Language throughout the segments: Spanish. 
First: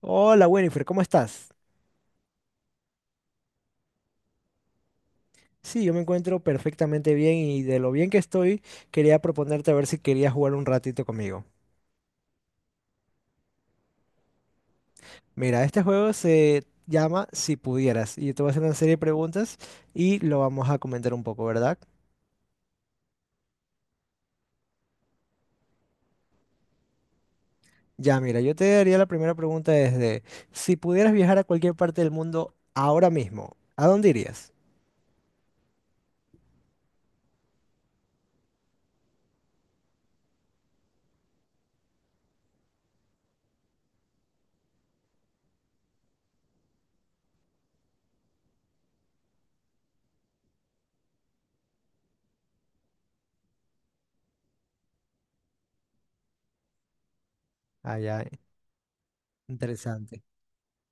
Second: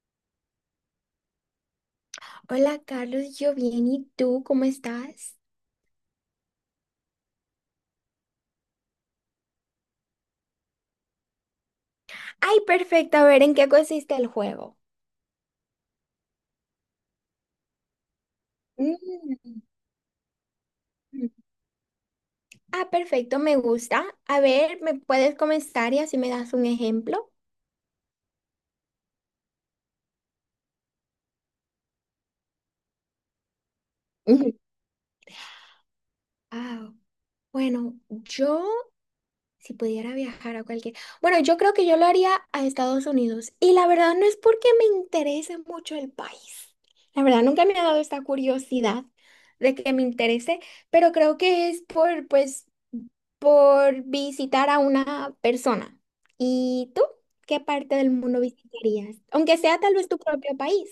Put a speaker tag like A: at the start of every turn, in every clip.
A: Hola Winifred, ¿cómo estás?
B: Hola Carlos, yo bien, ¿y tú cómo estás?
A: Sí, yo me encuentro perfectamente bien y de lo bien que estoy, quería proponerte a ver si querías jugar un ratito conmigo.
B: Ay, perfecto, a ver, ¿en qué consiste el juego?
A: Mira, este juego se llama Si pudieras y yo te voy a hacer una serie de preguntas
B: Mm.
A: y lo vamos a comentar un poco, ¿verdad?
B: Ah, perfecto, me gusta. A ver, ¿me puedes comenzar y así me das un ejemplo?
A: Ya, mira, yo te haría la primera pregunta desde, si pudieras viajar a cualquier parte del mundo ahora mismo, ¿a dónde irías?
B: Ujú. Ah, bueno, yo, si pudiera viajar a cualquier... Bueno, yo creo que yo lo haría a Estados Unidos y la verdad no es porque me interese mucho el país. La verdad nunca me ha dado esta curiosidad de que me interese, pero creo que es por, pues... por visitar a una persona. ¿Y tú? ¿Qué parte
A: Ah,
B: del
A: ya,
B: mundo visitarías? Aunque sea tal vez tu
A: interesante.
B: propio país.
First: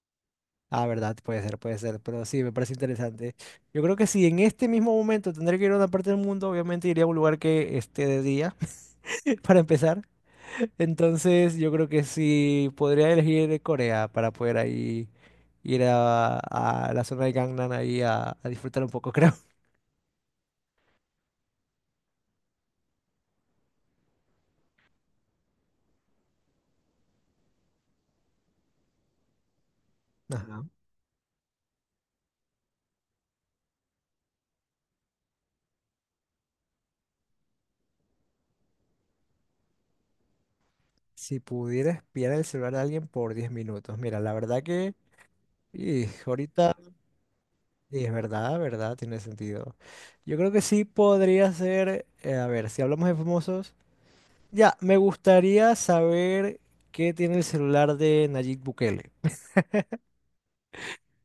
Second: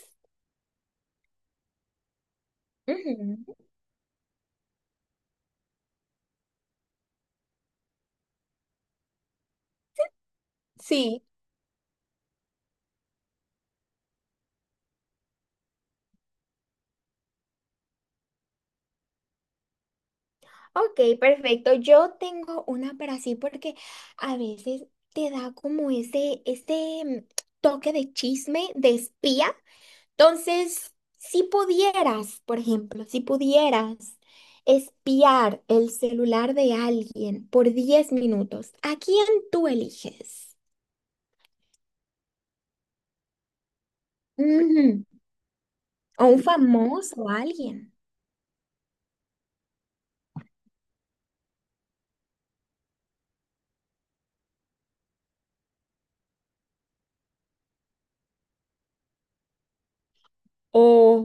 A: Ah, verdad, puede ser, pero sí, me parece interesante.
B: Ujú,
A: Yo creo que si en este mismo momento tendré que ir a una parte del mundo, obviamente iría a un lugar que esté de día, para empezar.
B: sí,
A: Entonces, yo creo que sí podría elegir Corea para poder ahí ir a la zona de Gangnam ahí a disfrutar un poco, creo.
B: ok, perfecto. Yo tengo una, pero así porque a veces te da como ese toque de chisme, de espía.
A: Ajá.
B: Entonces, si pudieras, por ejemplo, si pudieras espiar el celular de alguien por 10 minutos, ¿a quién tú eliges?
A: Si pudiera espiar el celular de alguien por 10 minutos. Mira, la verdad que y
B: O un
A: ahorita
B: famoso, o alguien.
A: y es verdad, verdad, tiene sentido. Yo creo que sí podría ser, a ver, si hablamos de famosos. Ya, me gustaría saber qué tiene el celular de Nayib Bukele.
B: O...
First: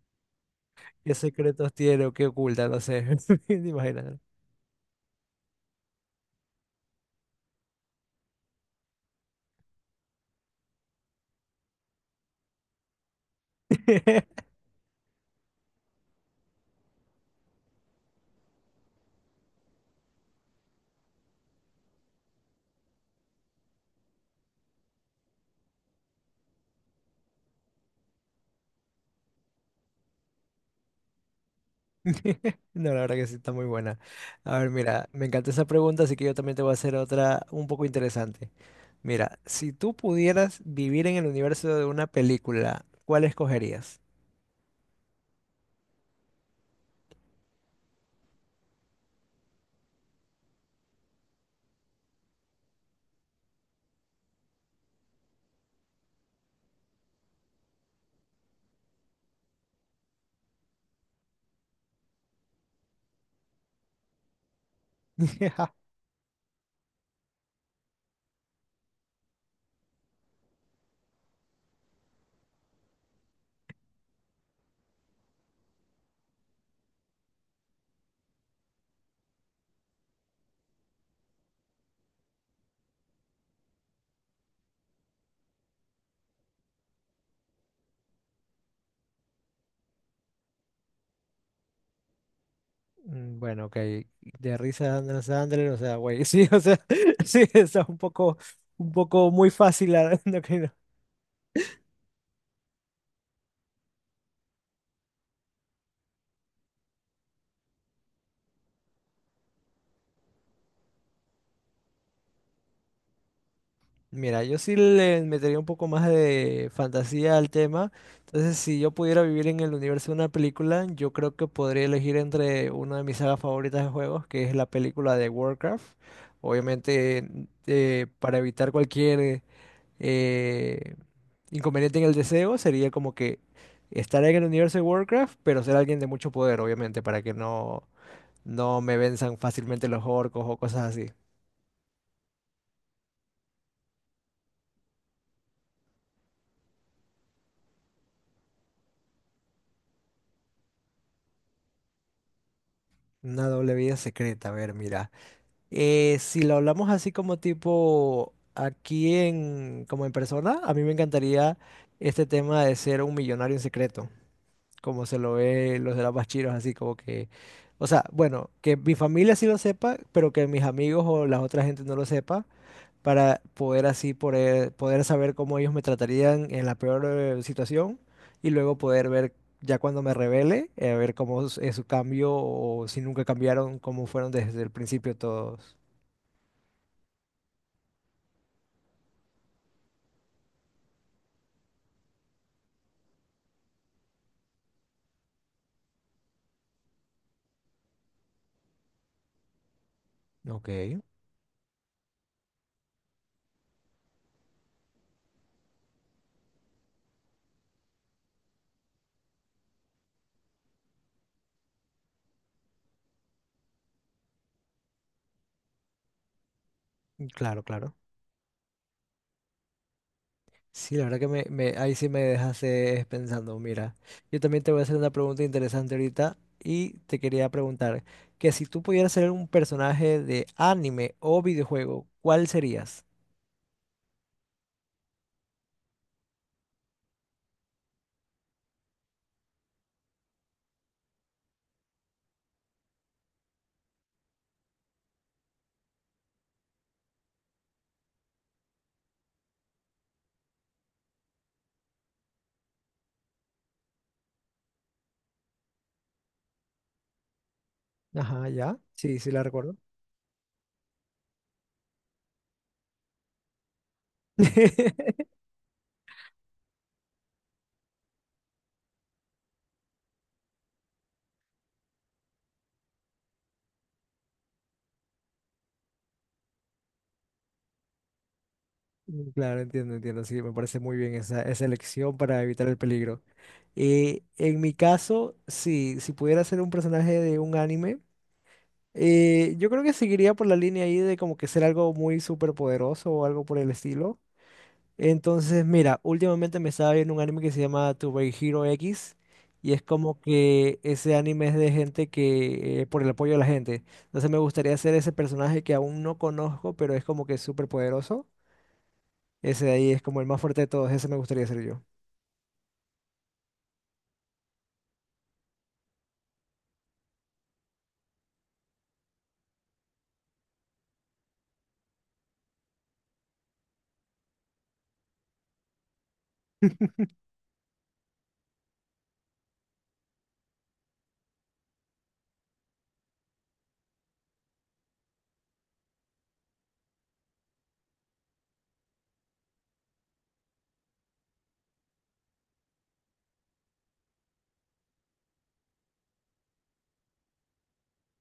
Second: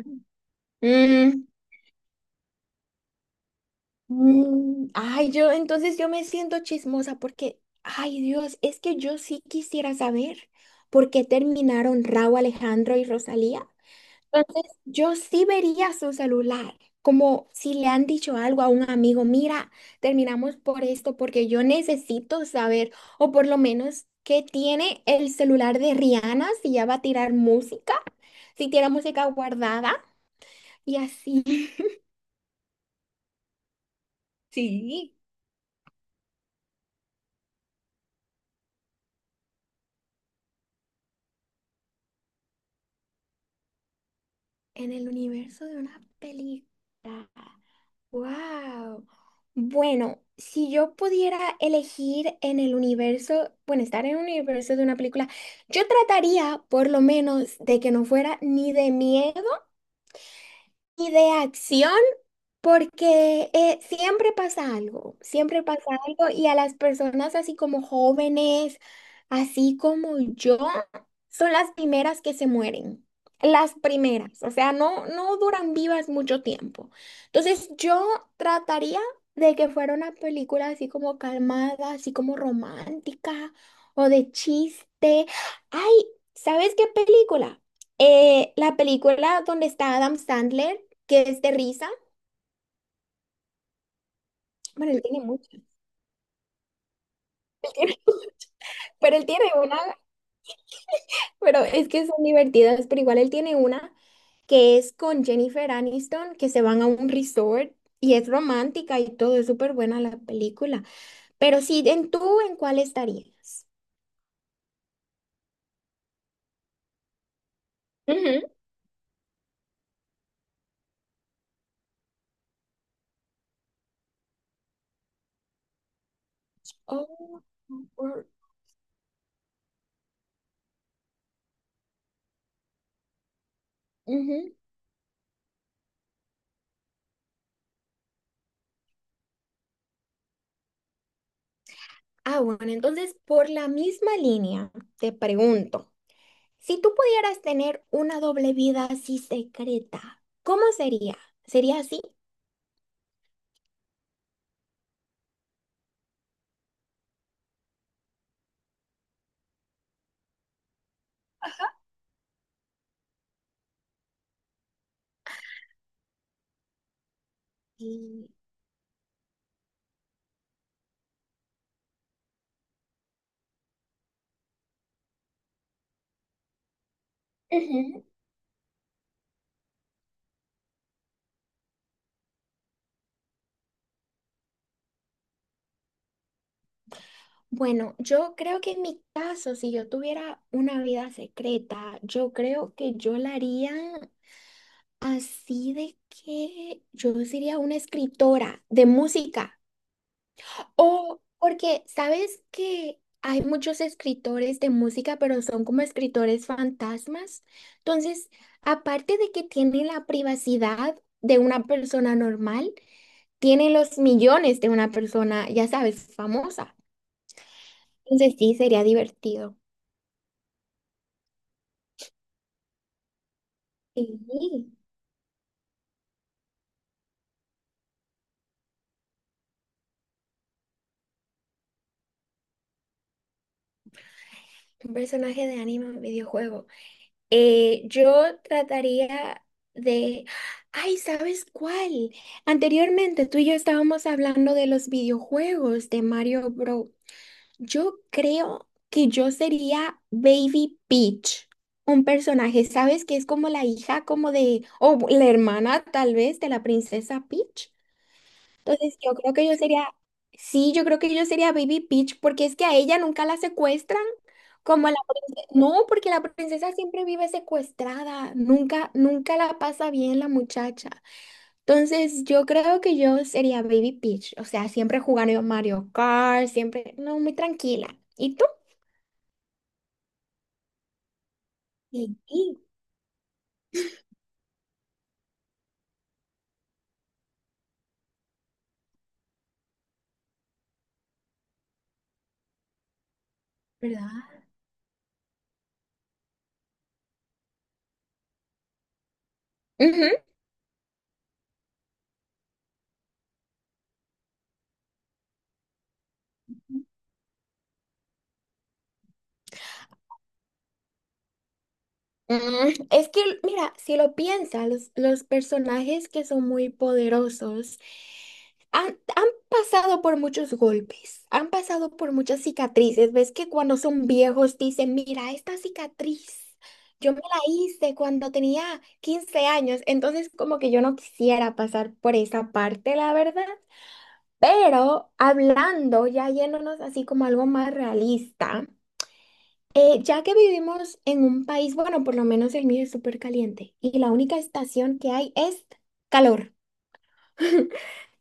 A: ¿Qué
B: mm,
A: secretos tiene o qué oculta? No sé. Imagínate.
B: ay, yo entonces yo me siento chismosa porque, ay Dios, es que yo sí quisiera saber por qué terminaron Raúl Alejandro y Rosalía. Entonces yo sí vería su celular, como si le han dicho algo a un amigo, mira, terminamos por esto porque yo necesito saber, o por lo menos qué tiene el celular de Rihanna si ya va a tirar música, si tiene música guardada. Y así,
A: No, la verdad que sí, está muy buena. A ver, mira,
B: sí.
A: me encanta esa pregunta, así que yo también te voy a hacer otra un poco interesante. Mira, si tú pudieras vivir en el universo de una película, ¿cuál escogerías?
B: En el universo de una película. ¡Wow! Bueno, si yo pudiera elegir en el universo, bueno, estar en el universo de una película, yo trataría por lo menos de que no fuera ni de miedo. Y de acción, porque siempre pasa algo y a las personas así como jóvenes, así como yo, son las primeras que se mueren. Las primeras, o sea, no, no duran vivas mucho tiempo. Entonces yo trataría de que fuera una película así como calmada, así como romántica o de chiste. Ay, ¿sabes qué película? La película donde está Adam Sandler que es de risa.
A: Mm, bueno, ok. De
B: Bueno,
A: risa
B: él tiene
A: Andrés
B: mucho, él
A: Sandler, o sea, güey, sí, o sea, sí, está
B: tiene mucho,
A: un
B: pero él
A: poco
B: tiene
A: muy
B: una,
A: fácil, no, que no.
B: pero es que son divertidas, pero igual él tiene una que es con Jennifer Aniston, que se van a un resort y es romántica y todo, es súper buena la película. Pero sí, en tú, ¿en cuál estarías?
A: Mira, yo sí le metería un poco más de fantasía al tema.
B: Ujú.
A: Entonces, si yo pudiera vivir en el universo de una película, yo creo que podría elegir entre una de mis sagas favoritas de juegos, que es la película de Warcraft. Obviamente,
B: Oh, por-
A: para evitar cualquier eh, inconveniente en el deseo, sería como que estar en el
B: ujú.
A: universo de Warcraft, pero ser alguien de mucho poder, obviamente, para que no, no me venzan fácilmente los orcos o cosas así.
B: Ah, bueno, entonces por la misma línea te pregunto, si tú pudieras tener una doble vida así secreta, ¿cómo sería? ¿Sería así?
A: Una doble vida secreta, a ver, mira. Si lo hablamos así como tipo aquí en, como en persona, a mí me encantaría este tema de ser un millonario en secreto, como se lo ve los de las Bachiros, así como que, o sea,
B: Y
A: bueno, que mi familia sí lo sepa, pero que mis amigos o la otra gente no lo sepa, para poder así poder saber cómo ellos me tratarían en la peor situación
B: ujú.
A: y luego poder ver ya cuando me revele, ver cómo es su cambio o si nunca cambiaron, cómo fueron desde el principio todos.
B: Bueno, yo creo que en mi caso, si yo tuviera una vida secreta, yo creo que yo la haría así de que yo sería una escritora de música.
A: Ok,
B: O porque, ¿sabes que hay muchos escritores de música, pero son como escritores fantasmas? Entonces, aparte de que tienen la privacidad de una persona normal, tienen los millones de una persona, ya sabes, famosa.
A: claro, claro.
B: Entonces sí, sería divertido.
A: Sí, la verdad que ahí sí me dejas dejaste pensando. Mira, yo también te
B: Sí,
A: voy a hacer una pregunta interesante ahorita y te quería preguntar que si tú pudieras ser un personaje de anime o videojuego, ¿cuál serías?
B: un personaje de anime en videojuego. Yo trataría de... Ay, ¿sabes cuál? Anteriormente tú y yo estábamos hablando de los videojuegos de Mario Bros. Yo creo que yo sería Baby Peach, un personaje, ¿sabes? Que es como la hija, como de... o la hermana tal vez de la princesa Peach.
A: Ajá, ya.
B: Entonces, yo
A: Sí, sí
B: creo
A: la
B: que yo
A: recuerdo.
B: sería, sí, yo creo que yo sería Baby Peach, porque es que a ella nunca la secuestran, como a la princesa. No, porque la princesa siempre vive secuestrada, nunca, nunca la pasa bien la muchacha. Entonces, yo creo que yo sería Baby Peach, o sea, siempre jugando Mario Kart, siempre, no, muy tranquila. ¿Y tú?
A: Mm, claro, entiendo, entiendo. Sí, me parece muy bien esa, esa elección
B: Sí,
A: para
B: sí,
A: evitar el peligro. En mi caso, sí, si pudiera ser un personaje de un anime. Yo creo que seguiría por la línea ahí de como que ser algo muy superpoderoso o algo por el estilo.
B: ¿verdad?
A: Entonces, mira, últimamente me estaba viendo un anime que se llama To Be Hero X y es
B: Ujú.
A: como que ese anime es de gente que, por el apoyo de la gente. Entonces me gustaría ser ese personaje que aún no conozco, pero es como que superpoderoso. Ese de ahí es como el más fuerte de todos, ese me gustaría ser yo.
B: Es que, mira, si lo piensas, los personajes que son muy poderosos han, han pasado por muchos golpes, han pasado por muchas cicatrices. Ves que cuando son viejos dicen, mira, esta cicatriz, yo me la hice cuando tenía 15 años, entonces como que yo no quisiera pasar por esa parte, la verdad. Pero hablando, ya yéndonos así como algo más realista. Ya que vivimos en un país, bueno, por lo menos el mío es súper caliente y la única estación que hay es calor.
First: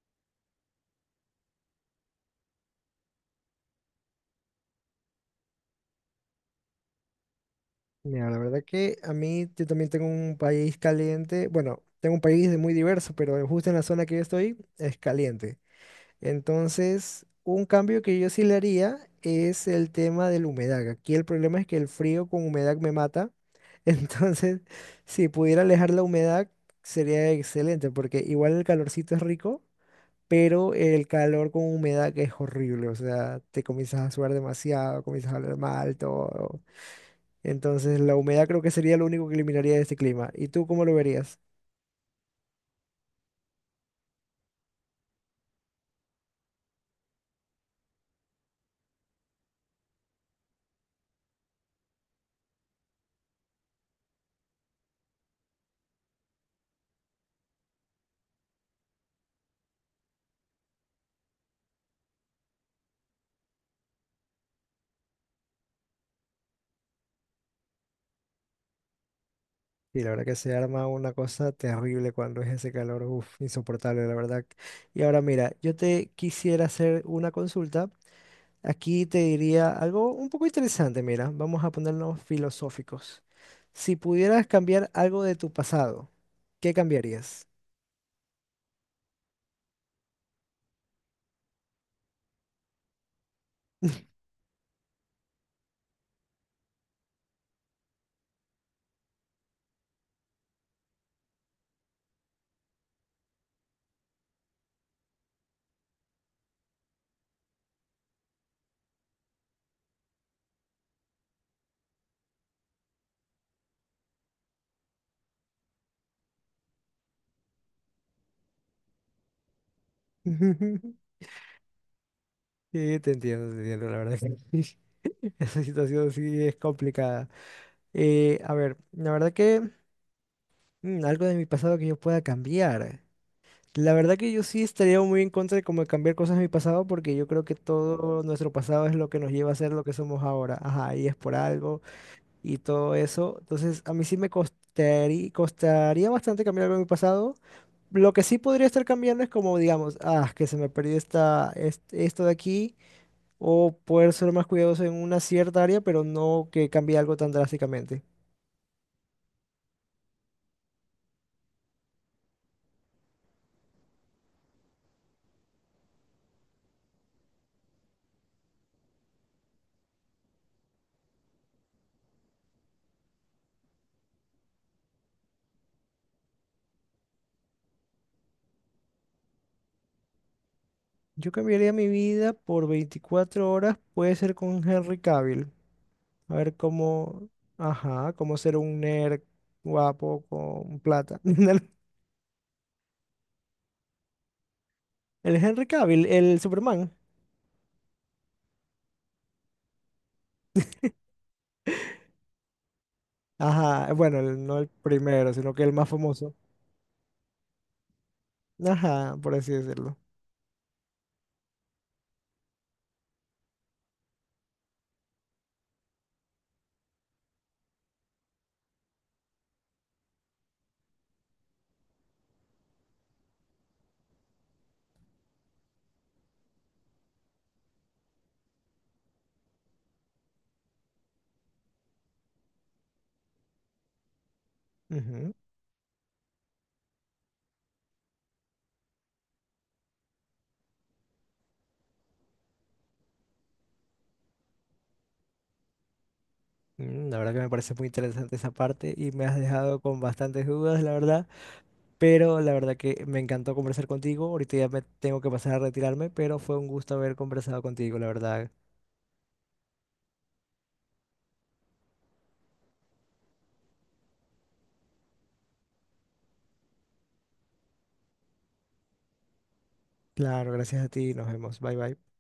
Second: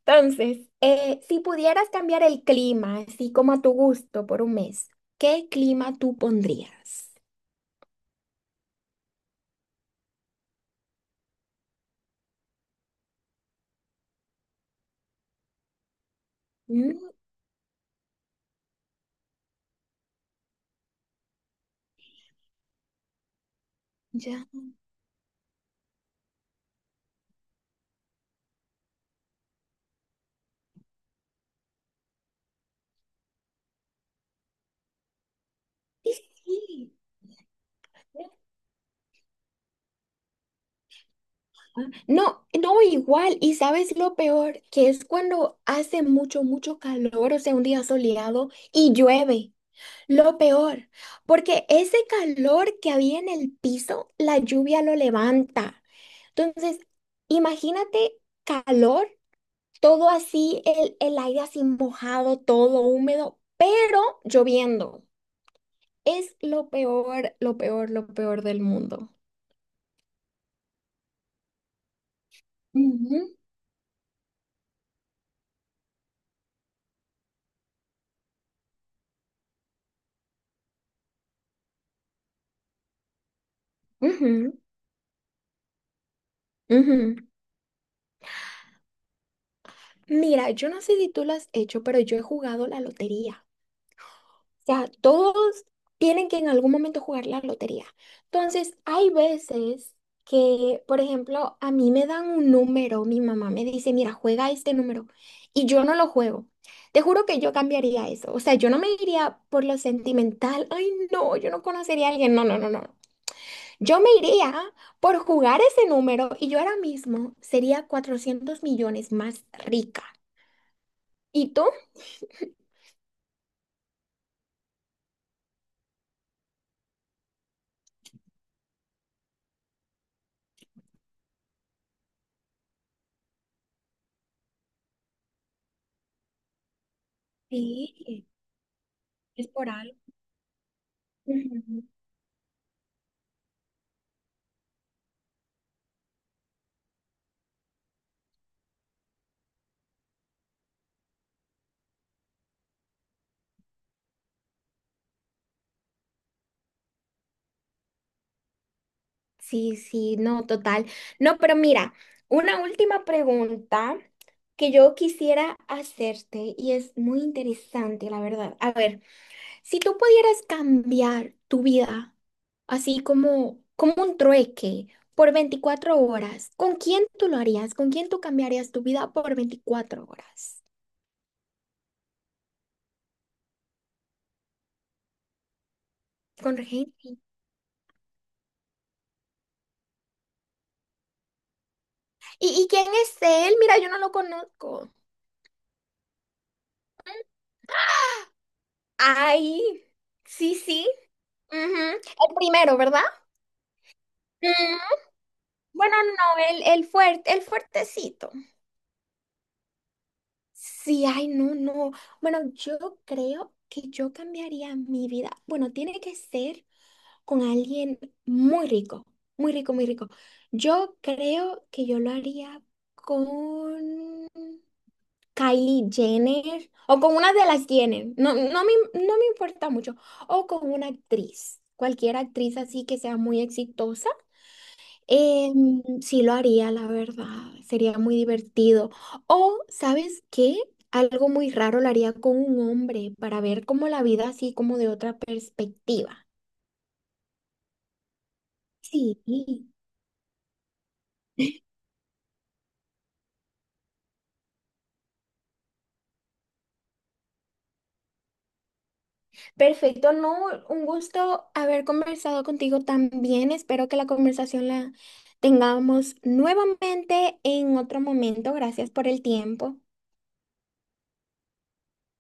B: Entonces, si pudieras cambiar el clima, así como a tu gusto, por un mes, ¿qué clima tú pondrías?
A: Mira, la verdad que a mí yo también tengo un país caliente. Bueno, tengo un país de muy diverso, pero justo en la zona que yo estoy es caliente.
B: Mm,
A: Entonces, un cambio que yo sí le haría es el tema de la humedad. Aquí el problema es que el frío con humedad me mata.
B: ya.
A: Entonces, si pudiera alejar la humedad, sería excelente, porque igual el calorcito es rico, pero el calor con humedad es horrible. O sea, te comienzas a sudar demasiado, comienzas a hablar mal,
B: Sí,
A: todo.
B: sí.
A: Entonces, la humedad creo que sería lo único que eliminaría de este clima. ¿Y tú cómo lo verías?
B: No, no igual. Y sabes lo peor, que es cuando hace mucho, mucho calor, o sea, un día soleado y llueve. Lo peor, porque ese calor que había en el piso, la lluvia lo levanta. Entonces, imagínate calor, todo así, el aire así mojado, todo húmedo, pero lloviendo. Es lo peor, lo peor, lo peor del mundo.
A: Y la verdad que se arma una cosa terrible cuando es ese calor,
B: Ujú.
A: uf, insoportable, la verdad. Y ahora mira, yo te quisiera hacer una consulta. Aquí te diría algo un poco interesante, mira, vamos a ponernos filosóficos. Si pudieras
B: Ujú,
A: cambiar algo de tu pasado, ¿qué
B: ujú.
A: cambiarías?
B: Mira, yo no sé si tú lo has hecho, pero yo he jugado la lotería. Sea, todos tienen que en algún momento jugar la lotería. Entonces, hay veces que, por ejemplo, a mí me dan un número, mi mamá me dice, mira, juega este número, y yo no lo juego. Te juro que yo cambiaría eso. O sea, yo no me iría por lo sentimental. Ay, no, yo no conocería a alguien. No, no, no, no. Yo me iría por jugar ese número y yo ahora mismo sería 400 millones más rica. ¿Y tú?
A: Sí, te entiendo, la verdad que sí. Esa situación sí es complicada. A ver, la verdad que algo de mi pasado que yo pueda cambiar. La verdad que yo sí estaría muy en contra de como de cambiar cosas de mi pasado porque yo creo que todo
B: Sí,
A: nuestro pasado es lo que nos
B: es
A: lleva a
B: por
A: ser lo que
B: algo.
A: somos ahora. Ajá, y es por algo y todo eso. Entonces, a mí sí me costaría bastante cambiar algo de mi pasado. Lo que sí podría estar cambiando es como, digamos, ah, que se me perdió esto de aquí o poder ser más cuidadoso en una cierta área, pero no que cambie algo tan drásticamente.
B: Sí, sí, no, total. No, pero mira, una última pregunta que yo quisiera hacerte y es muy interesante, la verdad. A ver, si tú pudieras cambiar tu vida, así como, como un trueque, por 24 horas, ¿con quién tú lo harías? ¿Con quién tú cambiarías tu vida por 24 horas?
A: Yo cambiaría mi vida por 24 horas, puede ser con Henry Cavill. A ver
B: Con gente.
A: cómo, ajá, cómo ser un nerd guapo con plata.
B: ¿Y quién es él? Mira, yo no lo conozco.
A: Henry Cavill, el Superman.
B: Ay, sí, sí. Ujú, el primero, ¿verdad?
A: Ajá, bueno, no el primero, sino que el más
B: Bueno,
A: famoso.
B: no, el fuerte, el fuertecito.
A: Ajá, por así decirlo.
B: Sí, ay, no, no. Bueno, yo creo que yo cambiaría mi vida. Bueno, tiene que ser con alguien muy rico, muy rico, muy rico. Yo creo que yo lo haría con Kylie Jenner o con una de las Jenner. No, no me importa mucho. O con una actriz, cualquier actriz así que sea muy exitosa.
A: Ujú.
B: Sí lo haría, la verdad. Sería muy divertido. O, ¿sabes qué? Algo muy raro lo haría con un hombre para ver como la vida así como de otra perspectiva.
A: Mm, la verdad que me parece muy interesante esa parte y
B: Sí,
A: me has dejado con bastantes dudas, la verdad. Pero la verdad que me encantó conversar contigo. Ahorita ya me tengo que pasar a retirarme, pero fue un gusto haber conversado contigo, la verdad.
B: perfecto. No, un gusto haber conversado contigo también. Espero que la conversación la tengamos nuevamente en otro momento. Gracias por el tiempo.
A: Claro, gracias a ti. Nos vemos. Bye bye.